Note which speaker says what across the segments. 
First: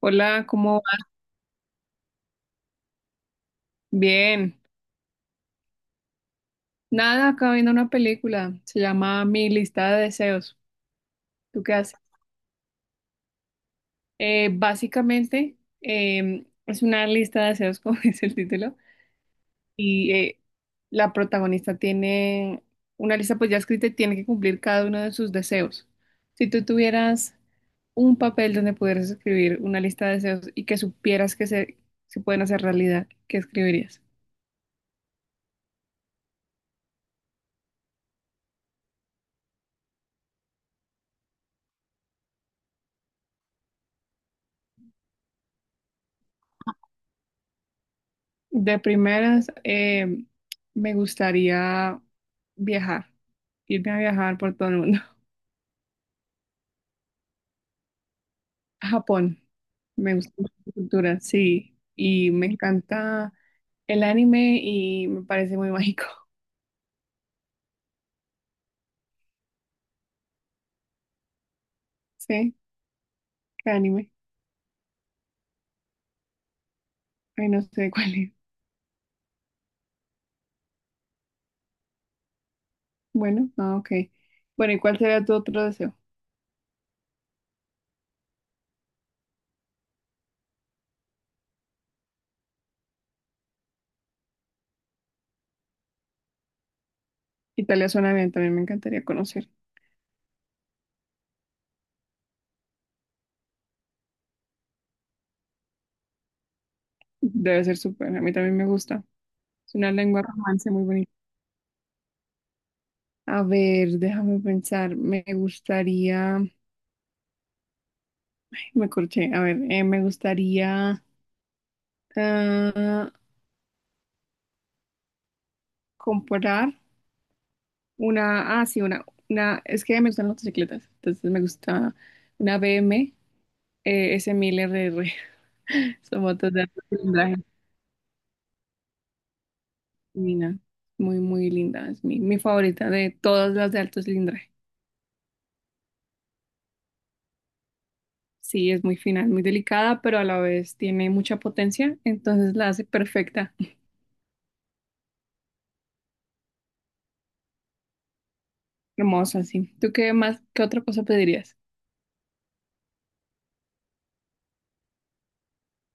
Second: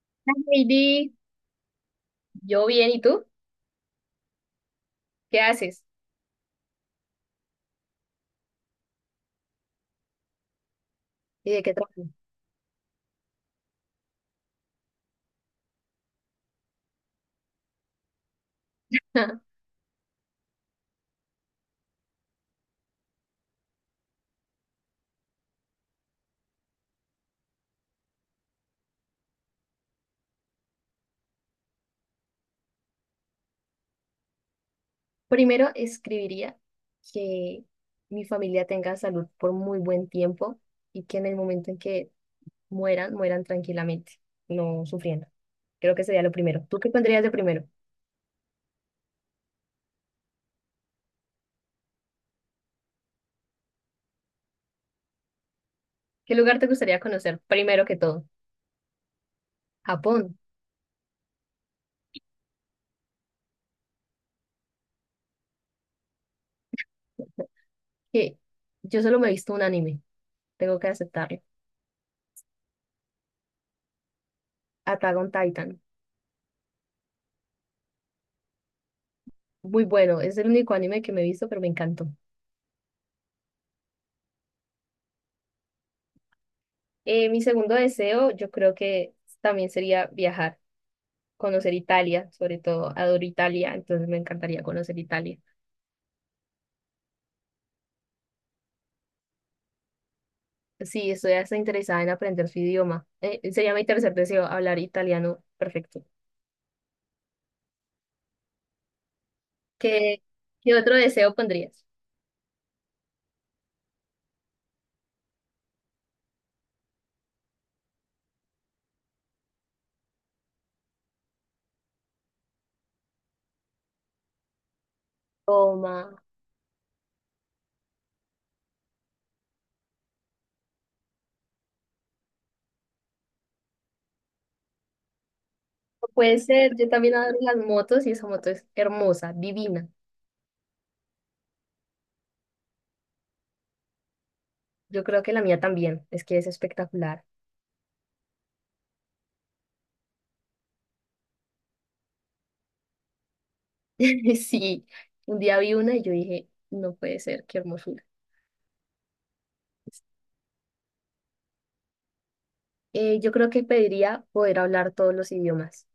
Speaker 1: Hola, ¿cómo va?
Speaker 2: Heidi, yo bien, ¿y tú?
Speaker 1: Bien.
Speaker 2: ¿Qué haces?
Speaker 1: Nada, acabo viendo una película. Se llama Mi lista de deseos.
Speaker 2: ¿Y
Speaker 1: ¿Tú
Speaker 2: de
Speaker 1: qué
Speaker 2: qué
Speaker 1: haces?
Speaker 2: trabajo?
Speaker 1: Básicamente, es una lista de deseos, como dice el título. Y la protagonista tiene una lista pues ya escrita y tiene que cumplir cada uno de sus deseos. Si tú tuvieras un papel donde pudieras escribir una lista de deseos y que supieras que se pueden hacer realidad, ¿qué escribirías?
Speaker 2: Primero escribiría que mi familia tenga salud por muy buen tiempo y que en el momento en que mueran, mueran tranquilamente, no sufriendo. Creo que sería lo primero. ¿Tú qué pondrías de primero?
Speaker 1: De primeras, me gustaría viajar, irme a viajar por todo el mundo.
Speaker 2: ¿Qué lugar te gustaría conocer primero que todo?
Speaker 1: A Japón, me gusta
Speaker 2: Japón,
Speaker 1: mucho la cultura, sí, y me encanta el anime y me parece muy mágico.
Speaker 2: que yo solo me he visto un anime, tengo que aceptarlo.
Speaker 1: ¿Sí? ¿Qué anime?
Speaker 2: Attack on Titan,
Speaker 1: Ay, no sé cuál es.
Speaker 2: muy bueno, es el único anime que me he visto, pero me encantó.
Speaker 1: Bueno, ok. Bueno, ¿y cuál sería tu otro deseo?
Speaker 2: Mi segundo deseo, yo creo que también sería viajar, conocer Italia, sobre todo adoro Italia, entonces me encantaría conocer Italia.
Speaker 1: Italia suena bien, también me encantaría conocer.
Speaker 2: Sí, estoy hasta interesada en aprender su idioma. Sería mi tercer deseo, hablar italiano perfecto.
Speaker 1: Debe ser súper, a mí también me gusta. Es una lengua
Speaker 2: ¿Qué,
Speaker 1: romance
Speaker 2: qué
Speaker 1: muy
Speaker 2: otro
Speaker 1: bonita.
Speaker 2: deseo pondrías?
Speaker 1: A ver, déjame pensar, me gustaría... Me corché. A ver, me gustaría, ah,
Speaker 2: Toma.
Speaker 1: comprar una. Ah, sí, una. Es que me gustan las motocicletas. Entonces me gusta una BM, S1000 RR. Son
Speaker 2: Puede
Speaker 1: motos de
Speaker 2: ser,
Speaker 1: alto
Speaker 2: yo también
Speaker 1: cilindraje.
Speaker 2: adoro las motos y esa moto es hermosa, divina.
Speaker 1: Divina. Muy, muy linda. Es mi favorita de todas las de alto cilindraje.
Speaker 2: Yo creo que la mía también, es que es espectacular.
Speaker 1: Sí, es muy fina, es muy delicada, pero a la vez tiene mucha potencia. Entonces la hace perfecta.
Speaker 2: Sí, un día vi una y yo dije, no puede ser, qué hermosura.
Speaker 1: Hermosa, sí. ¿Tú qué más? ¿Qué otra cosa pedirías?
Speaker 2: Yo creo que pediría poder hablar todos los idiomas.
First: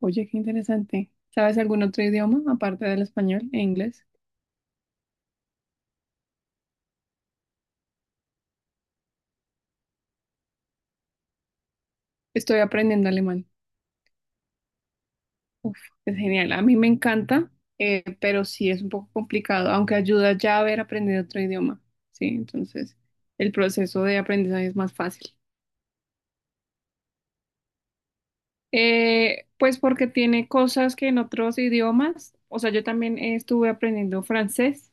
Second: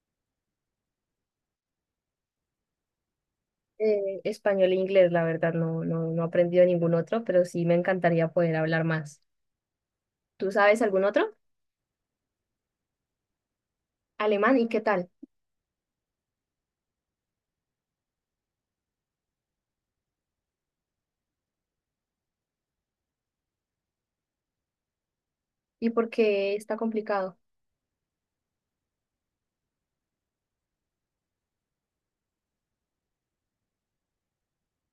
Speaker 1: Oye, qué interesante. ¿Sabes algún otro idioma aparte del español e inglés?
Speaker 2: Español e inglés, la verdad, no, no, no he aprendido ningún otro, pero sí me encantaría poder hablar más. ¿Tú sabes algún otro?
Speaker 1: Estoy aprendiendo alemán.
Speaker 2: Alemán, ¿y qué tal?
Speaker 1: Uf, es genial. A mí me encanta, pero sí es un poco complicado, aunque ayuda ya haber aprendido otro idioma. Sí, entonces el proceso de aprendizaje es más fácil.
Speaker 2: ¿Y por qué está complicado?
Speaker 1: Pues porque tiene cosas que en otros idiomas, o sea, yo también, estuve aprendiendo francés,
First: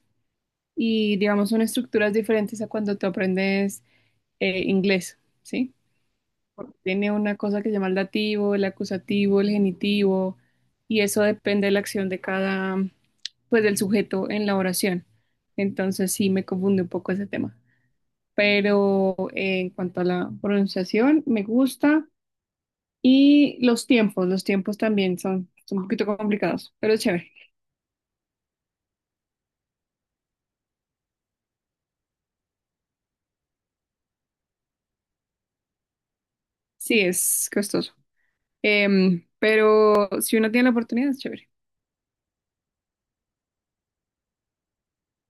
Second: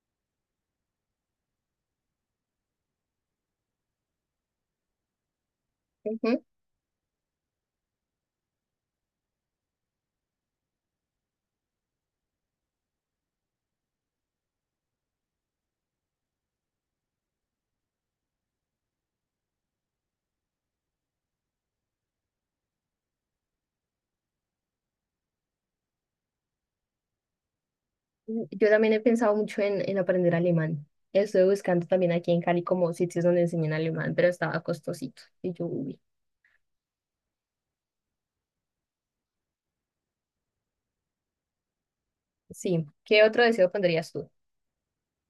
Speaker 1: y digamos son estructuras diferentes a cuando tú aprendes, inglés, ¿sí?
Speaker 2: Ujú.
Speaker 1: Tiene una cosa que se llama el dativo, el acusativo, el genitivo, y eso depende de la acción de cada, pues, del sujeto en la oración. Entonces sí me confunde un poco ese tema. Pero en cuanto a la pronunciación, me gusta. Y los tiempos también son un poquito complicados, pero es chévere.
Speaker 2: Yo también he pensado mucho en aprender alemán. Estuve buscando también aquí en Cali como sitios donde enseñan alemán, pero estaba costosito. Y yo, uy.
Speaker 1: Sí, es costoso. Pero si uno tiene la oportunidad, es chévere.
Speaker 2: Sí. ¿Qué otro deseo pondrías tú?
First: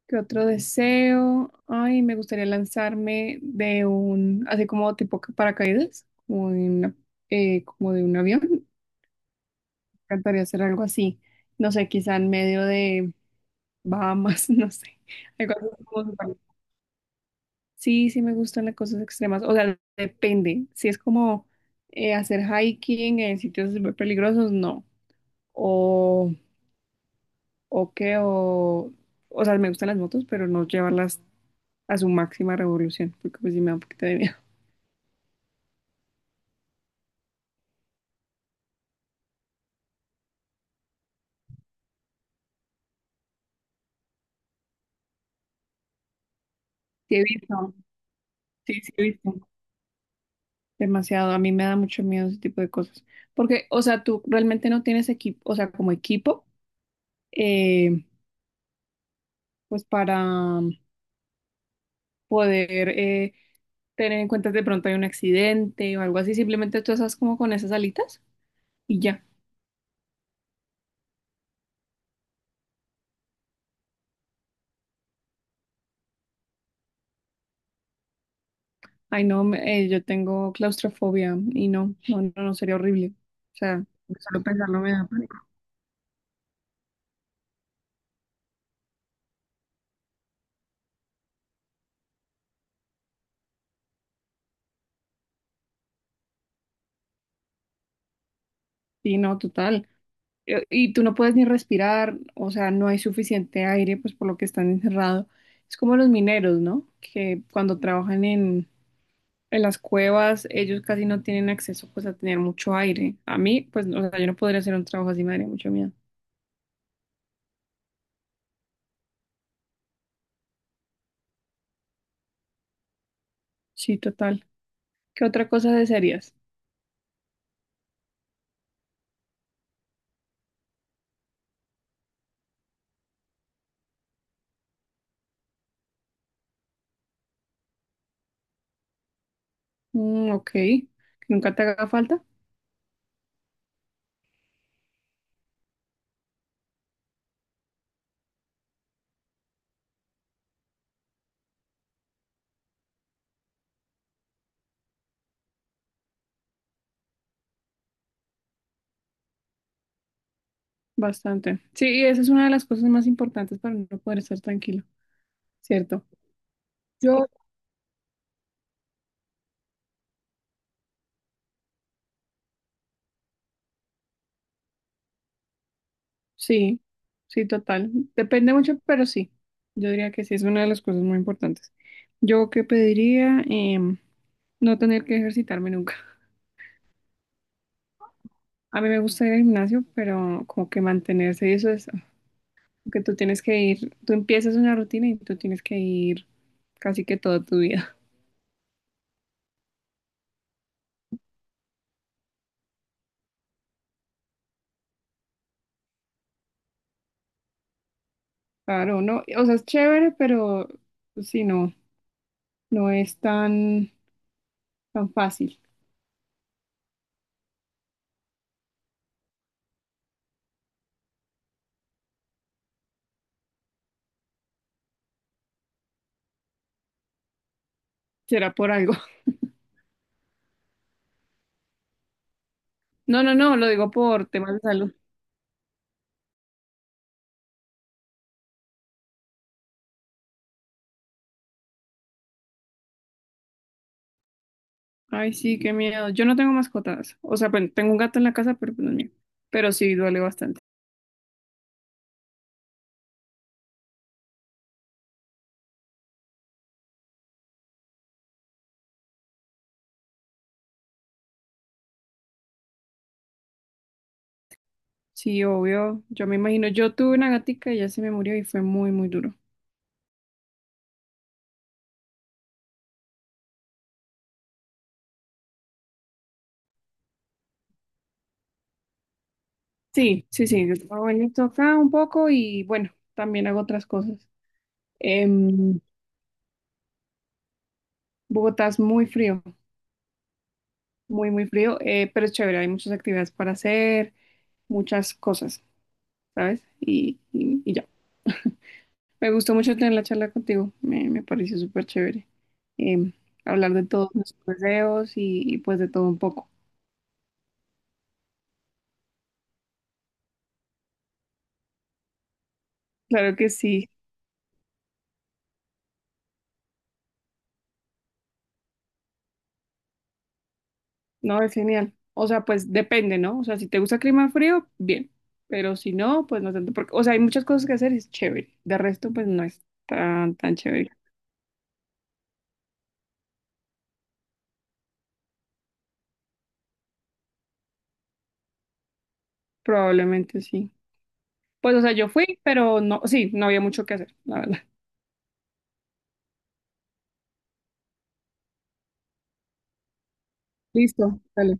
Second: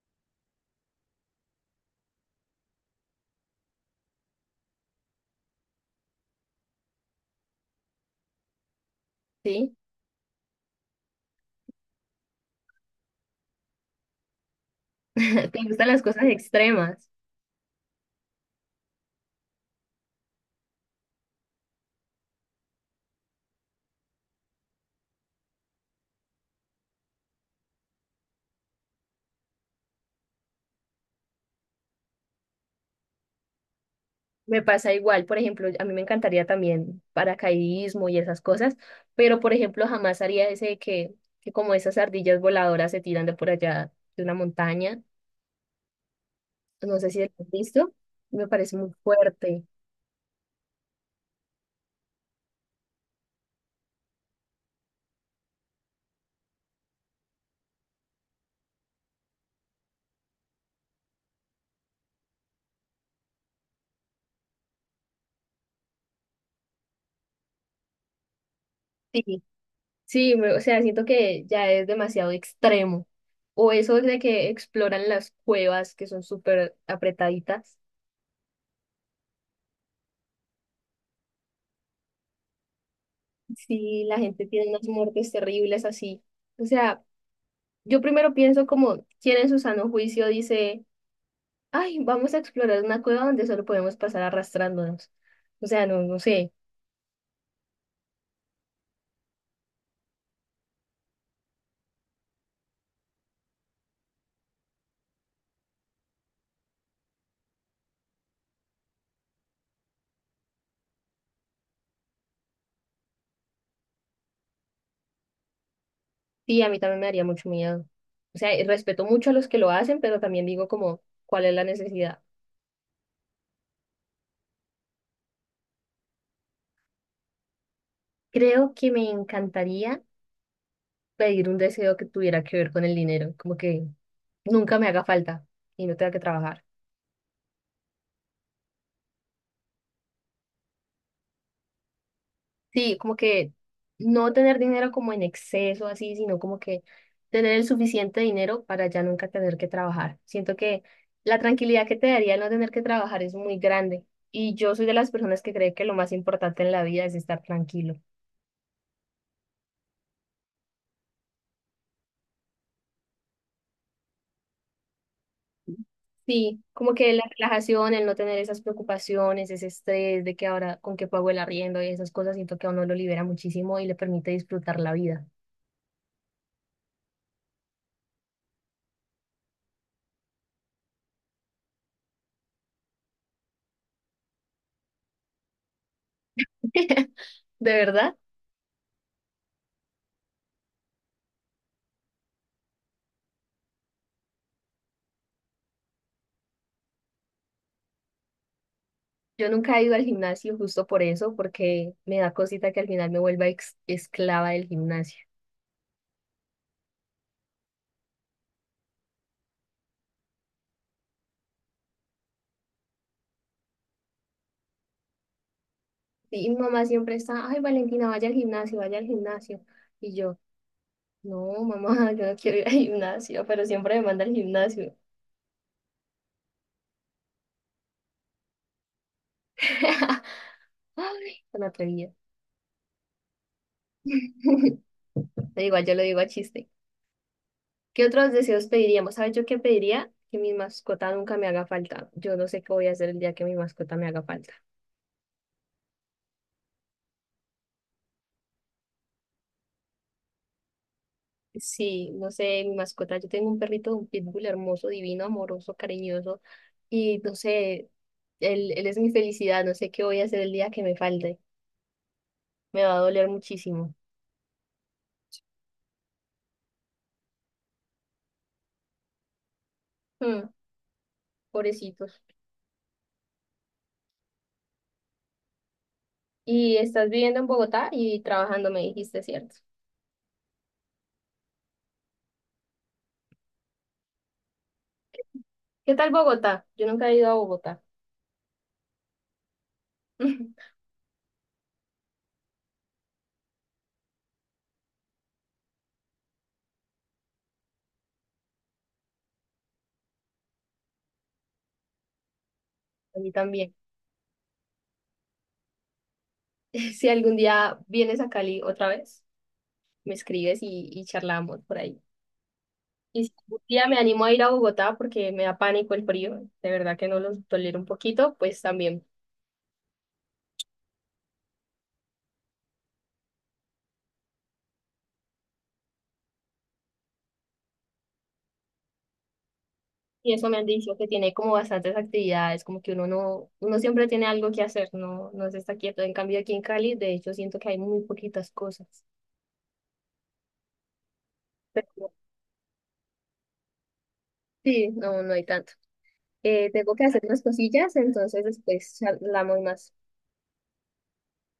Speaker 1: ¿Qué otro deseo? Ay, me gustaría lanzarme de así como tipo paracaídas, como de un avión. Me
Speaker 2: ¿Sí?
Speaker 1: encantaría hacer algo así. No sé, quizá en medio de Bahamas, no sé.
Speaker 2: ¿Te
Speaker 1: Algo así
Speaker 2: gustan las
Speaker 1: como
Speaker 2: cosas
Speaker 1: súper-
Speaker 2: extremas?
Speaker 1: Sí, sí me gustan las cosas extremas. O sea, depende. Si es como, hacer hiking en sitios súper peligrosos, no. O, o qué, o, o sea, me gustan las motos, pero no llevarlas a su máxima revolución, porque pues sí me da un poquito de miedo.
Speaker 2: Me pasa igual, por ejemplo, a mí me encantaría también paracaidismo y esas cosas, pero por ejemplo jamás haría ese de que como esas ardillas voladoras se tiran de por allá de una montaña, no sé
Speaker 1: Sí,
Speaker 2: si
Speaker 1: he
Speaker 2: lo has
Speaker 1: visto,
Speaker 2: visto, me
Speaker 1: sí,
Speaker 2: parece muy
Speaker 1: sí, he visto.
Speaker 2: fuerte.
Speaker 1: Demasiado, a mí me da mucho miedo ese tipo de cosas. Porque, o sea, tú realmente no tienes equipo, o sea, como equipo, eh, pues para poder, tener en cuenta de pronto hay un accidente o algo así, simplemente tú estás como con esas alitas y ya.
Speaker 2: Sí, sí, me- o sea, siento que ya es demasiado extremo. O eso de que exploran las cuevas que son súper apretaditas.
Speaker 1: Ay, no, yo tengo claustrofobia y no, no, no, no, sería horrible. O sea,
Speaker 2: Sí, la
Speaker 1: solo
Speaker 2: gente tiene
Speaker 1: pensarlo
Speaker 2: unas
Speaker 1: me da
Speaker 2: muertes
Speaker 1: pánico.
Speaker 2: terribles así. O sea, yo primero pienso como, ¿quién en su sano juicio dice... ay, vamos a explorar una cueva donde solo podemos pasar arrastrándonos. O sea, no, no sé.
Speaker 1: Sí, no, total. Y tú no puedes ni respirar, o sea, no hay suficiente aire, pues por lo que están encerrados. Es como los mineros, ¿no? Que cuando trabajan en, las cuevas, ellos casi no tienen acceso, pues, a tener mucho aire. A mí, pues, o sea, yo no podría hacer un trabajo así, me daría mucho miedo.
Speaker 2: Sí, a mí también me daría mucho miedo. O sea, y respeto mucho a los que lo hacen, pero también digo como, ¿cuál es la necesidad?
Speaker 1: Sí, total. ¿Qué otra cosa desearías?
Speaker 2: Creo que me encantaría pedir un deseo que tuviera que ver con el dinero, como que nunca me haga falta y no tenga que trabajar.
Speaker 1: Mm, ok, que nunca te haga falta.
Speaker 2: Sí, como que no tener dinero como en exceso, así, sino como que tener el suficiente dinero para ya nunca tener que trabajar. Siento que la tranquilidad que te daría el no tener que trabajar es muy grande. Y yo soy de las personas que cree que lo más importante en la vida es estar tranquilo.
Speaker 1: Bastante. Sí, y esa es una de las cosas más importantes para no poder estar tranquilo, ¿cierto?
Speaker 2: Sí, como que la
Speaker 1: Yo,
Speaker 2: relajación, el no tener esas preocupaciones, ese estrés de que ahora con qué pago el arriendo y esas cosas, siento que a uno lo libera muchísimo y le permite disfrutar la vida.
Speaker 1: Sí, sí, total. Depende mucho, pero sí. Yo diría que sí, es una de las cosas muy importantes. Yo que pediría, no tener que ejercitarme nunca.
Speaker 2: ¿De verdad?
Speaker 1: A mí me gusta ir al gimnasio, pero como que mantenerse, y eso es, que tú tienes que ir, tú empiezas una rutina y tú tienes que ir casi que toda tu vida.
Speaker 2: Yo nunca he ido al gimnasio justo por eso, porque me da cosita que al final me vuelva ex- esclava del gimnasio.
Speaker 1: Claro, no, o sea, es chévere, pero sí, no, no es tan, tan fácil.
Speaker 2: Y mi mamá siempre está, ay, Valentina, vaya al gimnasio, vaya al gimnasio. Y yo, no, mamá, yo no quiero ir al gimnasio, pero siempre me manda al gimnasio.
Speaker 1: Será por algo.
Speaker 2: Ay, tan atrevida.
Speaker 1: No, no, no, lo digo por temas de salud.
Speaker 2: Pero igual yo lo digo a chiste. ¿Qué otros deseos pediríamos? ¿Sabes yo qué pediría? Que mi mascota nunca me haga falta. Yo no sé qué voy a hacer el día que mi mascota me haga falta.
Speaker 1: Ay, sí, qué miedo. Yo no tengo mascotas. O sea, bueno, tengo un gato en la casa, pero pues no es mío. Pero sí, duele bastante.
Speaker 2: Sí, no sé, mi mascota, yo tengo un perrito, un pitbull hermoso, divino, amoroso, cariñoso, y no sé, él es mi felicidad, no sé qué voy a hacer el día que me falte, me va a doler muchísimo.
Speaker 1: Sí, obvio. Yo me imagino, yo tuve una gatica y ya se me murió y fue muy, muy duro.
Speaker 2: Mm, pobrecitos. Y estás viviendo en Bogotá y trabajando, me dijiste, ¿cierto?
Speaker 1: Sí, sí, sí. Yo trabajo en esto acá un poco y bueno, también hago otras cosas. Em,
Speaker 2: ¿Qué tal Bogotá? Yo nunca he ido a Bogotá.
Speaker 1: Bogotá es muy frío, muy, muy frío, pero es chévere. Hay muchas actividades para hacer, muchas cosas, ¿sabes? Y ya. Me gustó mucho tener la charla contigo, me pareció súper chévere, em,
Speaker 2: A mí
Speaker 1: hablar
Speaker 2: también.
Speaker 1: de todos nuestros deseos y pues de todo un poco.
Speaker 2: Si algún día vienes a Cali otra vez, me escribes y charlamos por ahí. Y si
Speaker 1: Claro que
Speaker 2: algún día
Speaker 1: sí,
Speaker 2: me animo a ir a Bogotá porque me da pánico el frío, de verdad que no los tolero un poquito, pues también.
Speaker 1: no, es genial. O sea, pues depende, ¿no? O sea, si te gusta el clima frío, bien, pero si no, pues no tanto, porque, o sea, hay muchas cosas que hacer, es chévere. De resto, pues no es
Speaker 2: Y
Speaker 1: tan,
Speaker 2: eso
Speaker 1: tan
Speaker 2: me han
Speaker 1: chévere.
Speaker 2: dicho que tiene como bastantes actividades, como que uno no, uno siempre tiene algo que hacer, no, no se está quieto. En cambio aquí en Cali, de hecho, siento que hay muy poquitas cosas.
Speaker 1: Probablemente sí. Pues, o sea, yo
Speaker 2: Pero
Speaker 1: fui, pero no, sí, no había mucho que hacer, la verdad.
Speaker 2: sí, no, no hay tanto. Tengo que hacer unas cosillas, entonces después charlamos más.
Speaker 1: Listo, dale.